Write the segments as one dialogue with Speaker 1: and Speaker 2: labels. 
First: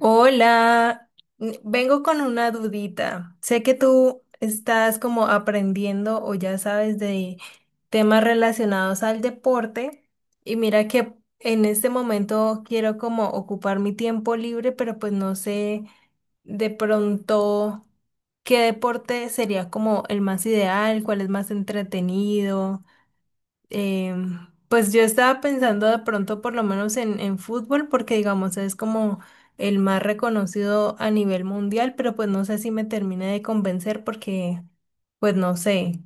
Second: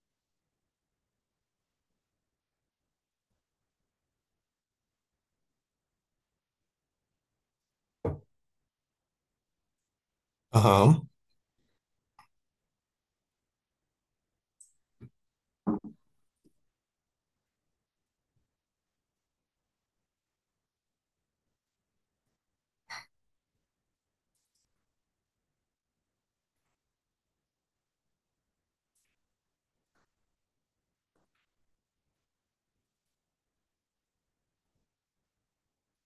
Speaker 1: Hola, vengo con una dudita. Sé que tú estás como aprendiendo o ya sabes de temas relacionados al deporte y mira
Speaker 2: Ajá.
Speaker 1: que en este momento quiero como ocupar mi tiempo libre, pero pues no sé de pronto qué deporte sería como el más ideal, cuál es más entretenido. Pues yo estaba pensando de pronto por lo menos en fútbol, porque digamos es como el más reconocido a nivel mundial, pero pues no sé si me termine de convencer porque pues no sé.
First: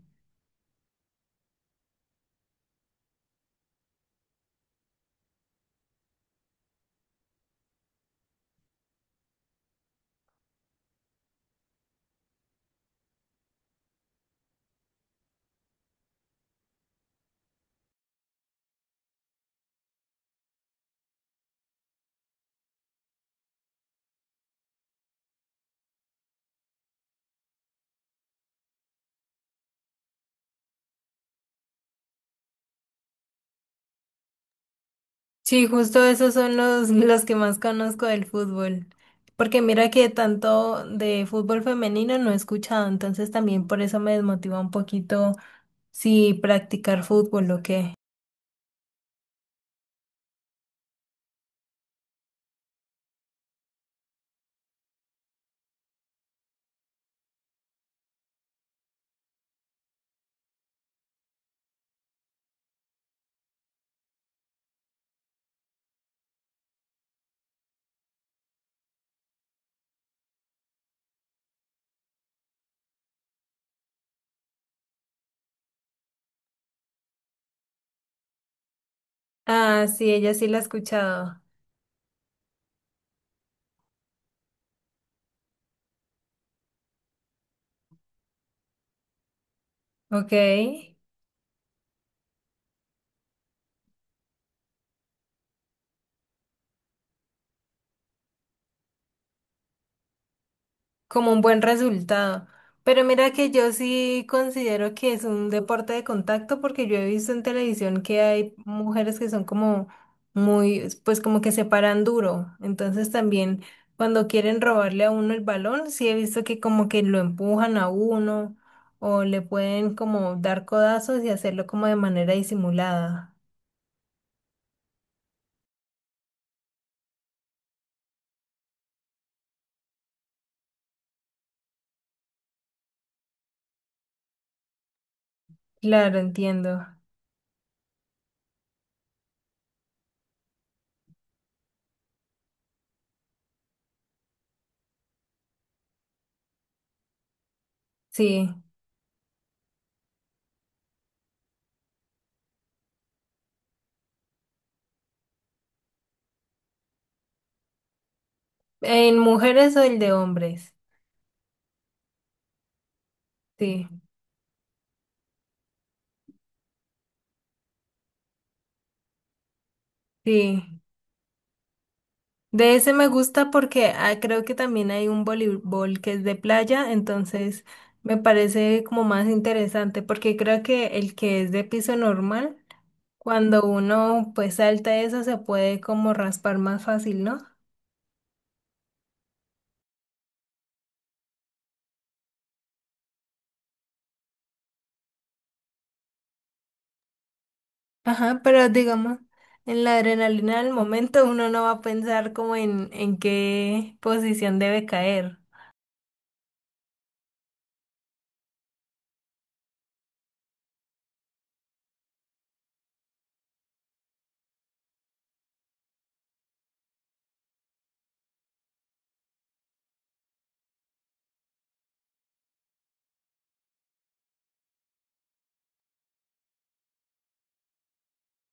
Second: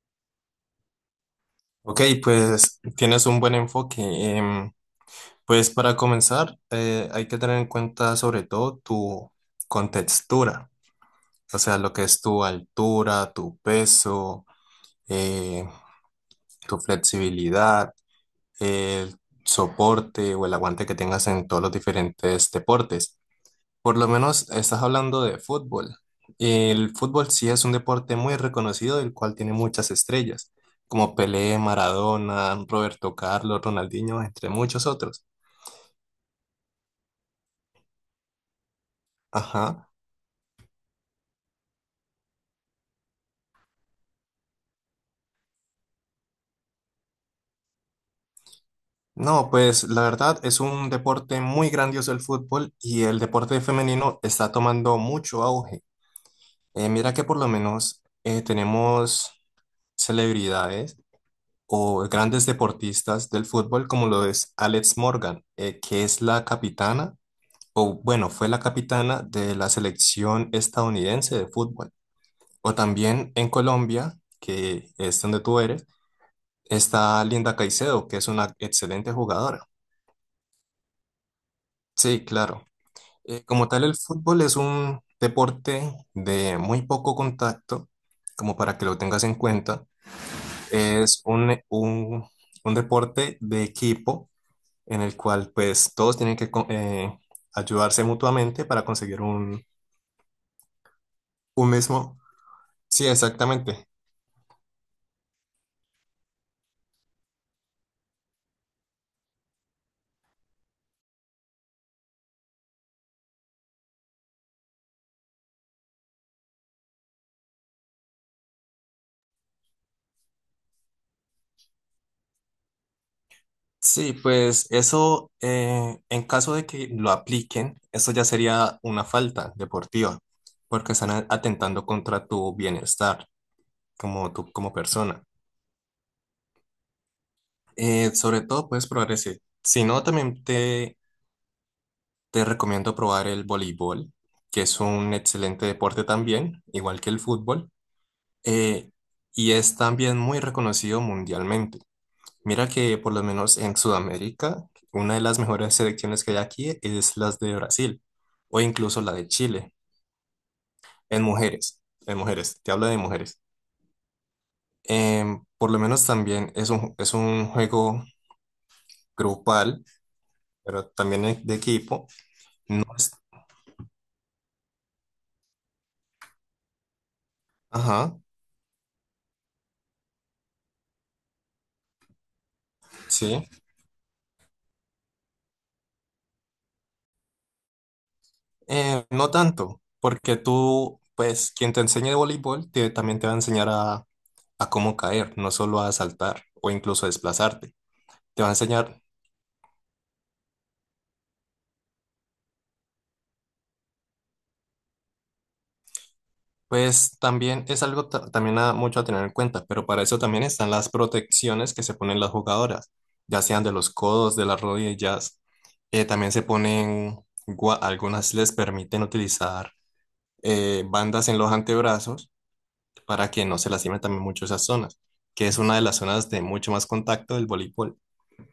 Speaker 2: Ok, pues tienes un buen enfoque. Pues para comenzar, hay que tener en cuenta sobre todo tu contextura, o sea, lo que es tu altura, tu peso, eh, tu flexibilidad, el soporte o el aguante que tengas en todos los diferentes deportes. Por lo menos estás hablando de fútbol. El fútbol sí es un deporte muy reconocido, el cual tiene muchas estrellas, como Pelé, Maradona, Roberto Carlos, Ronaldinho, entre muchos otros.
Speaker 1: Sí, justo esos son los que más conozco del fútbol. Porque mira
Speaker 2: Ajá.
Speaker 1: que tanto de fútbol femenino no he escuchado, entonces también por eso me desmotiva un poquito si practicar fútbol o qué.
Speaker 2: No, pues la verdad es un deporte muy grandioso el fútbol y el deporte femenino está tomando mucho auge. Mira que por lo menos tenemos celebridades o grandes deportistas del fútbol, como lo es Alex Morgan, que es la capitana o bueno, fue la capitana de la selección estadounidense de fútbol. O también en Colombia, que es donde tú eres, está Linda Caicedo, que es una excelente jugadora.
Speaker 1: Ah, sí, ella sí la ha escuchado.
Speaker 2: Sí, claro. Como tal, el fútbol es un deporte de muy poco contacto, como para que lo tengas en cuenta.
Speaker 1: Ok.
Speaker 2: Es un deporte de equipo en el cual pues todos tienen que ayudarse mutuamente para conseguir
Speaker 1: Como un buen
Speaker 2: un mismo.
Speaker 1: resultado. Pero
Speaker 2: Sí,
Speaker 1: mira que yo
Speaker 2: exactamente.
Speaker 1: sí considero que es un deporte de contacto porque yo he visto en televisión que hay mujeres que son como muy, pues como que se paran duro. Entonces también cuando quieren robarle a uno el balón, sí he visto que como que lo empujan a uno o le pueden como dar codazos y hacerlo como de manera disimulada.
Speaker 2: Sí, pues eso, en caso de que lo apliquen, eso ya sería una falta deportiva, porque están atentando contra tu bienestar como tú, como persona.
Speaker 1: Claro, entiendo.
Speaker 2: Sobre todo puedes probar ese. Si no, también te recomiendo probar el voleibol, que es un excelente deporte también, igual que el fútbol,
Speaker 1: Sí.
Speaker 2: eh, y es también muy reconocido mundialmente. Mira que por lo menos en Sudamérica, una de las mejores selecciones que hay aquí es las de Brasil o incluso la
Speaker 1: ¿En
Speaker 2: de Chile,
Speaker 1: mujeres o el de hombres?
Speaker 2: en mujeres, en mujeres, te hablo de mujeres.
Speaker 1: Sí,
Speaker 2: Por lo menos también es un juego grupal,
Speaker 1: sí.
Speaker 2: pero también de equipo.
Speaker 1: De
Speaker 2: No
Speaker 1: ese me
Speaker 2: es,
Speaker 1: gusta porque ah, creo que también hay un voleibol que es de playa, entonces me
Speaker 2: ajá,
Speaker 1: parece como más interesante porque creo que el que es de piso normal,
Speaker 2: sí.
Speaker 1: cuando uno pues salta eso se puede como raspar más fácil, ¿no?
Speaker 2: No tanto, porque tú, pues quien te enseñe de voleibol también te va a enseñar a cómo caer, no solo a saltar o incluso a desplazarte.
Speaker 1: Ajá,
Speaker 2: Te va a
Speaker 1: pero
Speaker 2: enseñar.
Speaker 1: digamos, en la adrenalina del momento uno no va a pensar como en qué posición debe caer.
Speaker 2: Pues también es algo también mucho a tener en cuenta, pero para eso también están las protecciones que se ponen las jugadoras, ya sean de los codos, de las rodillas. También se ponen, algunas les permiten utilizar bandas en los antebrazos para que no se lastimen también mucho esas zonas, que es una de las zonas de mucho más contacto del voleibol.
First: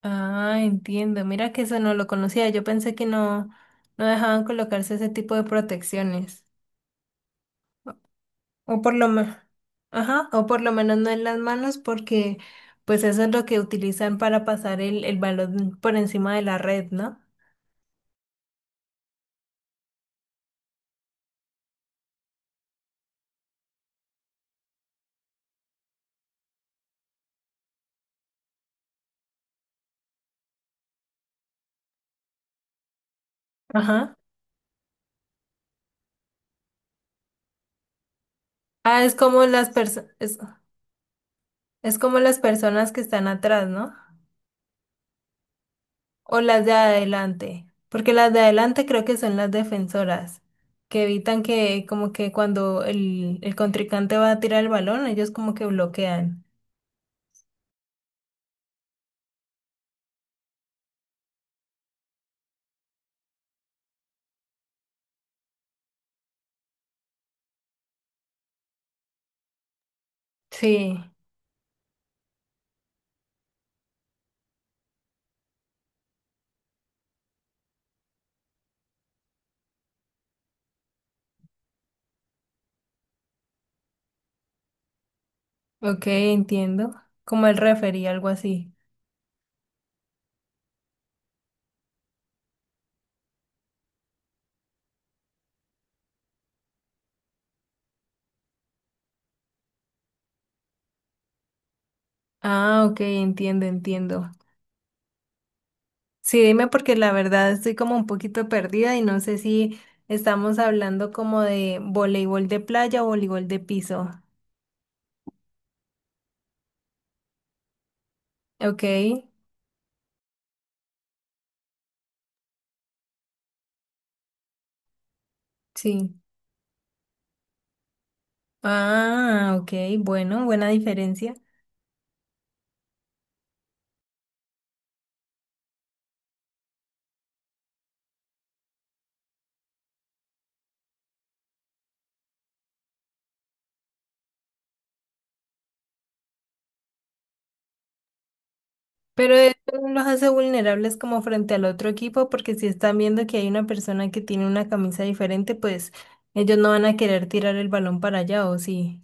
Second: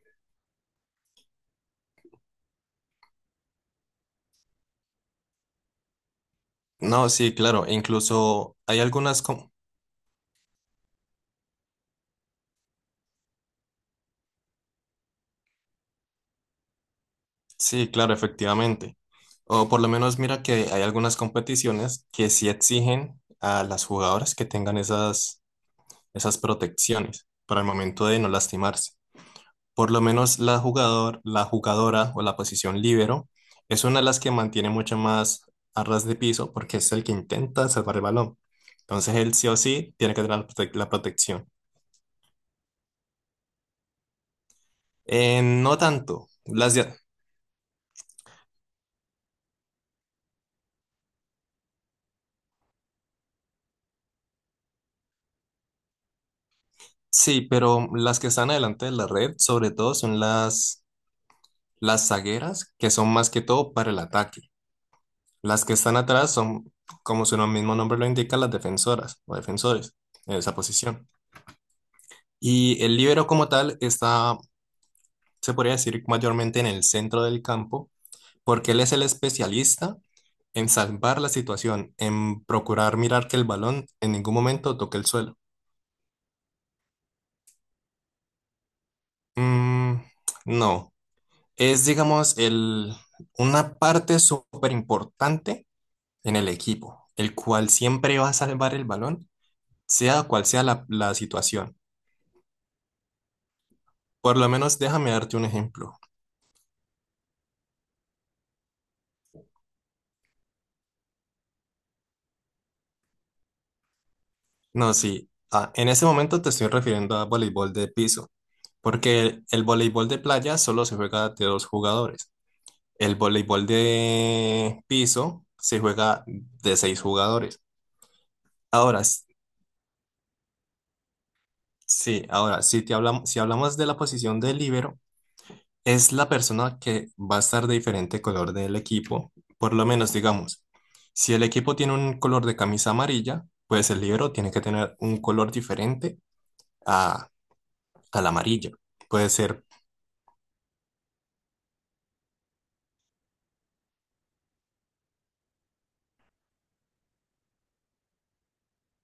Speaker 1: Ah, entiendo, mira que eso no lo conocía, yo pensé que no, no dejaban colocarse ese tipo de protecciones.
Speaker 2: No, sí, claro, e incluso hay
Speaker 1: O por lo
Speaker 2: algunas,
Speaker 1: menos.
Speaker 2: com-
Speaker 1: Ajá, o por lo menos no en las manos porque pues eso es lo que utilizan para pasar el balón por encima de la red, ¿no?
Speaker 2: Sí, claro, efectivamente. O por lo menos mira que hay algunas competiciones que sí exigen a las jugadoras que tengan esas protecciones para el momento de no lastimarse. Por lo menos la jugador, la jugadora o la posición líbero es una de
Speaker 1: Ajá.
Speaker 2: las que mantiene mucho más a ras de piso porque es el que intenta salvar el balón.
Speaker 1: Ah, es
Speaker 2: Entonces él
Speaker 1: como
Speaker 2: sí o
Speaker 1: las
Speaker 2: sí
Speaker 1: personas,
Speaker 2: tiene que tener la protección.
Speaker 1: es como las personas que están atrás, ¿no?
Speaker 2: No tanto.
Speaker 1: O las de
Speaker 2: Las de-
Speaker 1: adelante, porque las de adelante creo que son las defensoras, que evitan que como que cuando el contrincante va a tirar el balón, ellos como que bloquean.
Speaker 2: sí, pero las que están adelante de la red sobre todo son las. Las zagueras, que son más que todo para el ataque. Las que están atrás son, como su mismo nombre lo indica, las defensoras o defensores en esa
Speaker 1: Sí,
Speaker 2: posición. Y el líbero como tal está, se podría decir, mayormente en el centro del campo, porque él es el especialista en salvar la situación, en procurar mirar que el balón en ningún momento toque el suelo.
Speaker 1: ok, entiendo. Como el referee, algo así.
Speaker 2: Mm, no, es, digamos, el, una parte súper importante en el equipo, el cual siempre va a salvar el balón, sea cual sea la situación.
Speaker 1: Ah, ok, entiendo, entiendo.
Speaker 2: Por lo menos déjame darte un ejemplo.
Speaker 1: Sí, dime porque la verdad estoy como un poquito perdida y no sé si estamos hablando como de voleibol de playa o voleibol de piso.
Speaker 2: No, sí, ah, en ese momento te estoy refiriendo a voleibol de piso,
Speaker 1: Ok,
Speaker 2: porque el voleibol de playa solo se juega de dos jugadores. El voleibol de piso se
Speaker 1: sí.
Speaker 2: juega de seis jugadores. Ahora, s-
Speaker 1: Ah, ok, bueno, buena diferencia.
Speaker 2: sí, ahora, si te hablamos, si hablamos de la posición de líbero, es la persona que va a estar de diferente color del equipo. Por lo menos, digamos, si el equipo tiene un color de camisa amarilla, pues el libro tiene que tener un color diferente a, al amarillo. Puede
Speaker 1: Pero eso
Speaker 2: ser,
Speaker 1: no los hace vulnerables como frente al otro equipo porque si están viendo que hay una persona que tiene una camisa diferente, pues ellos no van a querer tirar el balón para allá, ¿o sí?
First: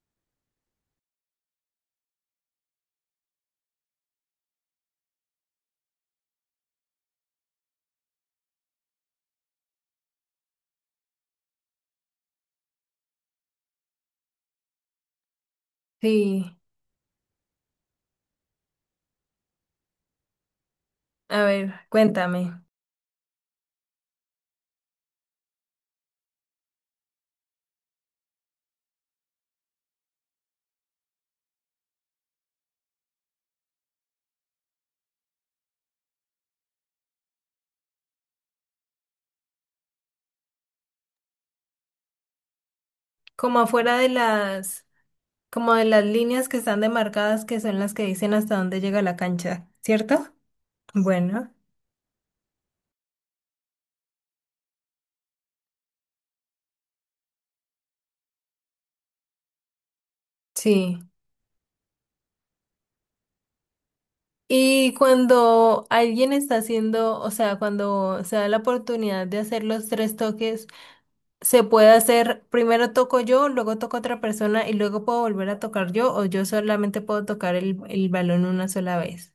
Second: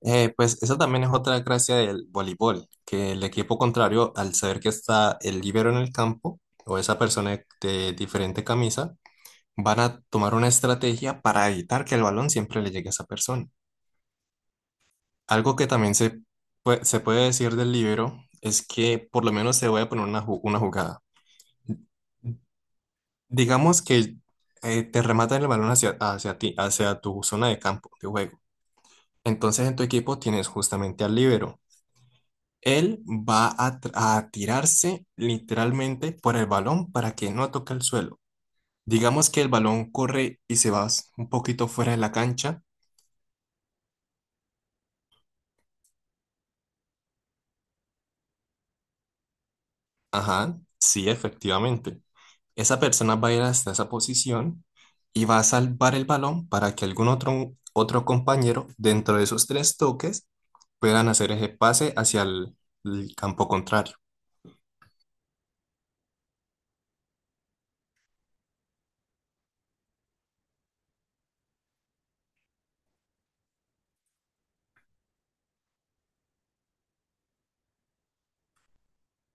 Speaker 2: pues esa también es otra gracia del voleibol, que el equipo contrario, al saber que está el libero en el campo o esa persona de diferente camisa, van a tomar una estrategia para evitar que el balón siempre le llegue a esa persona. Algo que también
Speaker 1: Sí.
Speaker 2: se puede decir del libro es que por lo menos se voy a poner una jugada.
Speaker 1: A ver, cuéntame.
Speaker 2: Digamos que te rematan el balón hacia ti, hacia tu zona de campo de juego. Entonces en tu equipo tienes justamente al líbero. Él va a tirarse literalmente por el balón para que no toque el suelo. Digamos que el balón corre y se va un poquito fuera de la cancha.
Speaker 1: Como afuera de las... Como de las líneas que están demarcadas, que son las que dicen hasta dónde llega la cancha, ¿cierto?
Speaker 2: Ajá, sí,
Speaker 1: Bueno,
Speaker 2: efectivamente. Esa persona va a ir hasta esa posición y va a salvar el balón para que algún otro compañero dentro de esos tres toques
Speaker 1: sí.
Speaker 2: puedan hacer ese pase hacia el campo contrario.
Speaker 1: Y cuando alguien está haciendo, o sea, cuando se da la oportunidad de hacer los tres toques, se puede hacer, primero toco yo, luego toco otra persona y luego puedo volver a tocar yo o yo solamente puedo tocar el balón una sola vez.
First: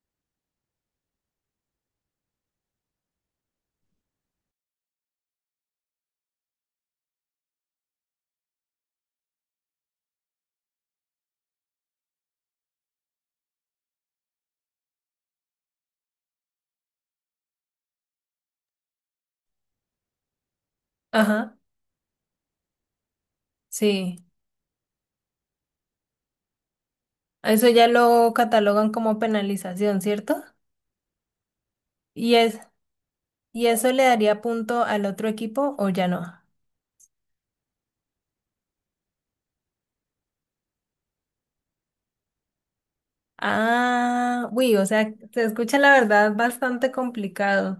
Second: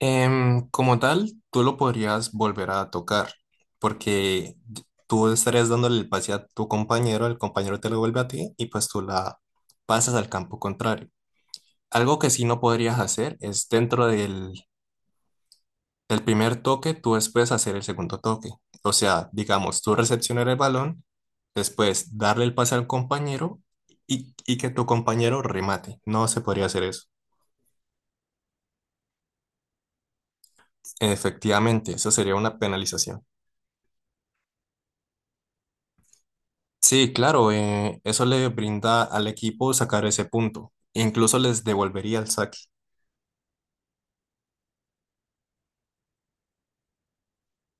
Speaker 2: Como tal, tú lo podrías volver a tocar porque tú estarías dándole el pase a tu compañero, el compañero te lo vuelve a ti y pues tú la pasas al campo contrario. Algo que sí no podrías hacer es dentro del, el primer toque, tú después hacer el segundo toque. O sea, digamos, tú recepcionar el balón,
Speaker 1: Ajá,
Speaker 2: después darle el pase al compañero
Speaker 1: sí.
Speaker 2: y que tu compañero remate. No se podría hacer eso.
Speaker 1: Eso ya lo catalogan como penalización, ¿cierto?
Speaker 2: Efectivamente, eso
Speaker 1: Y
Speaker 2: sería una
Speaker 1: es,
Speaker 2: penalización.
Speaker 1: ¿Y eso le daría punto al otro equipo o ya no?
Speaker 2: Sí, claro, eso le brinda al equipo sacar ese punto. Incluso les devolvería el saque.
Speaker 1: Ah, uy, o sea, se escucha la verdad bastante complicado.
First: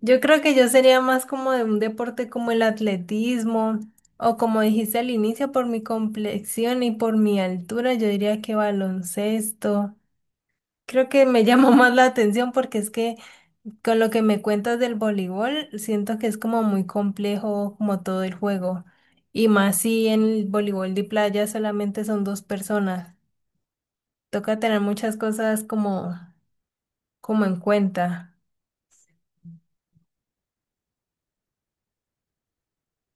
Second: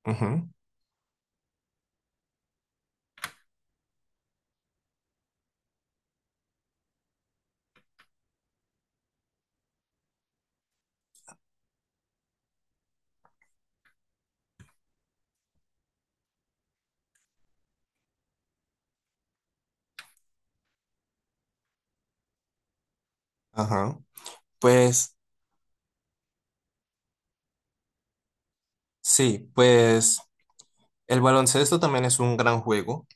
Speaker 1: Yo creo
Speaker 2: Ujú,
Speaker 1: que yo sería más como de un deporte como el atletismo o como dijiste al inicio, por mi complexión y por mi altura, yo diría que baloncesto. Creo que me llamó más la atención porque es que con lo que me cuentas del voleibol, siento que es como muy complejo como todo el juego. Y más si en el voleibol de playa solamente son dos personas.
Speaker 2: ajá.
Speaker 1: Toca tener muchas
Speaker 2: Pues
Speaker 1: cosas como en cuenta.
Speaker 2: sí, pues el baloncesto también es un gran juego.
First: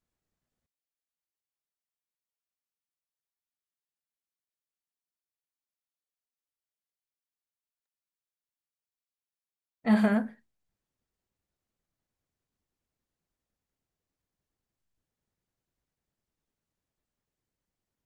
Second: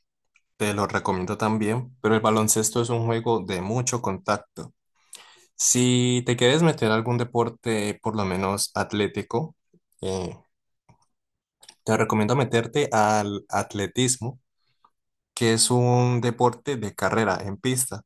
Speaker 2: Te lo recomiendo también, pero el baloncesto es un juego de mucho contacto. Si te quieres meter a algún deporte, por lo menos atlético, eh,
Speaker 1: Ajá.
Speaker 2: te recomiendo meterte al atletismo, que es un deporte de carrera en pista.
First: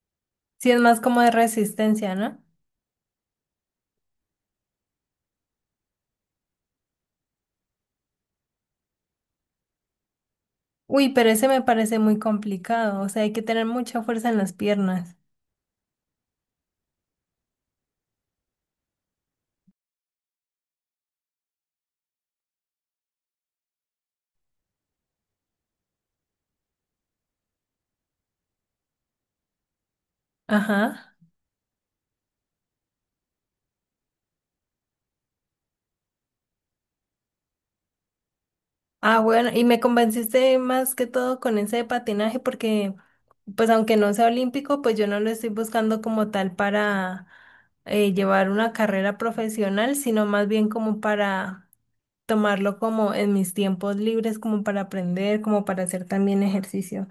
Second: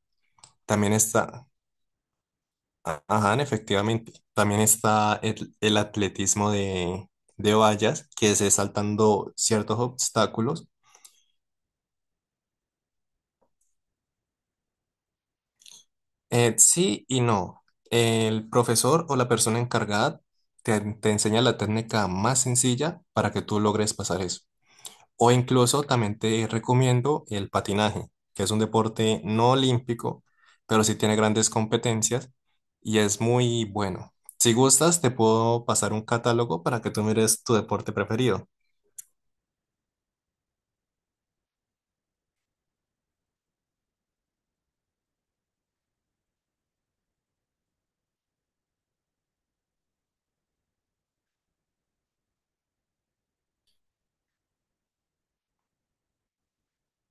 Speaker 1: Sí, es
Speaker 2: También
Speaker 1: más como de
Speaker 2: está,
Speaker 1: resistencia, ¿no?
Speaker 2: a- ajá, efectivamente, también está el atletismo de vallas, que es saltando ciertos obstáculos.
Speaker 1: Uy, pero ese me parece muy complicado. O sea, hay que tener mucha fuerza en las piernas.
Speaker 2: Sí y no. El profesor o la persona encargada te enseña la técnica más sencilla para que tú logres pasar eso. O incluso también te recomiendo el patinaje, que es un deporte no olímpico, pero sí
Speaker 1: Ajá.
Speaker 2: tiene grandes competencias y es muy bueno. Si gustas, te puedo pasar un catálogo para que tú mires tu deporte preferido.
Speaker 1: Ah, bueno, y me convenciste más que todo con ese de patinaje porque, pues aunque no sea olímpico, pues yo no lo estoy buscando como tal para llevar una carrera profesional, sino más bien como para tomarlo como en mis tiempos libres, como para aprender, como para hacer también ejercicio.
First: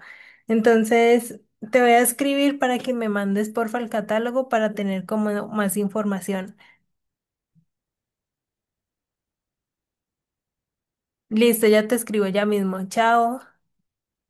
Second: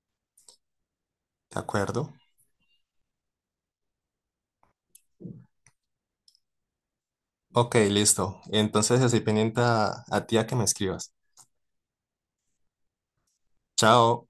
Speaker 1: Entonces,
Speaker 2: ¿De
Speaker 1: te voy a
Speaker 2: acuerdo?
Speaker 1: escribir para que me mandes porfa el catálogo para tener como más información.
Speaker 2: Ok, listo. Entonces estoy pendiente a ti a que me escribas.
Speaker 1: Listo, ya te escribo ya mismo. Chao.
Speaker 2: Chao.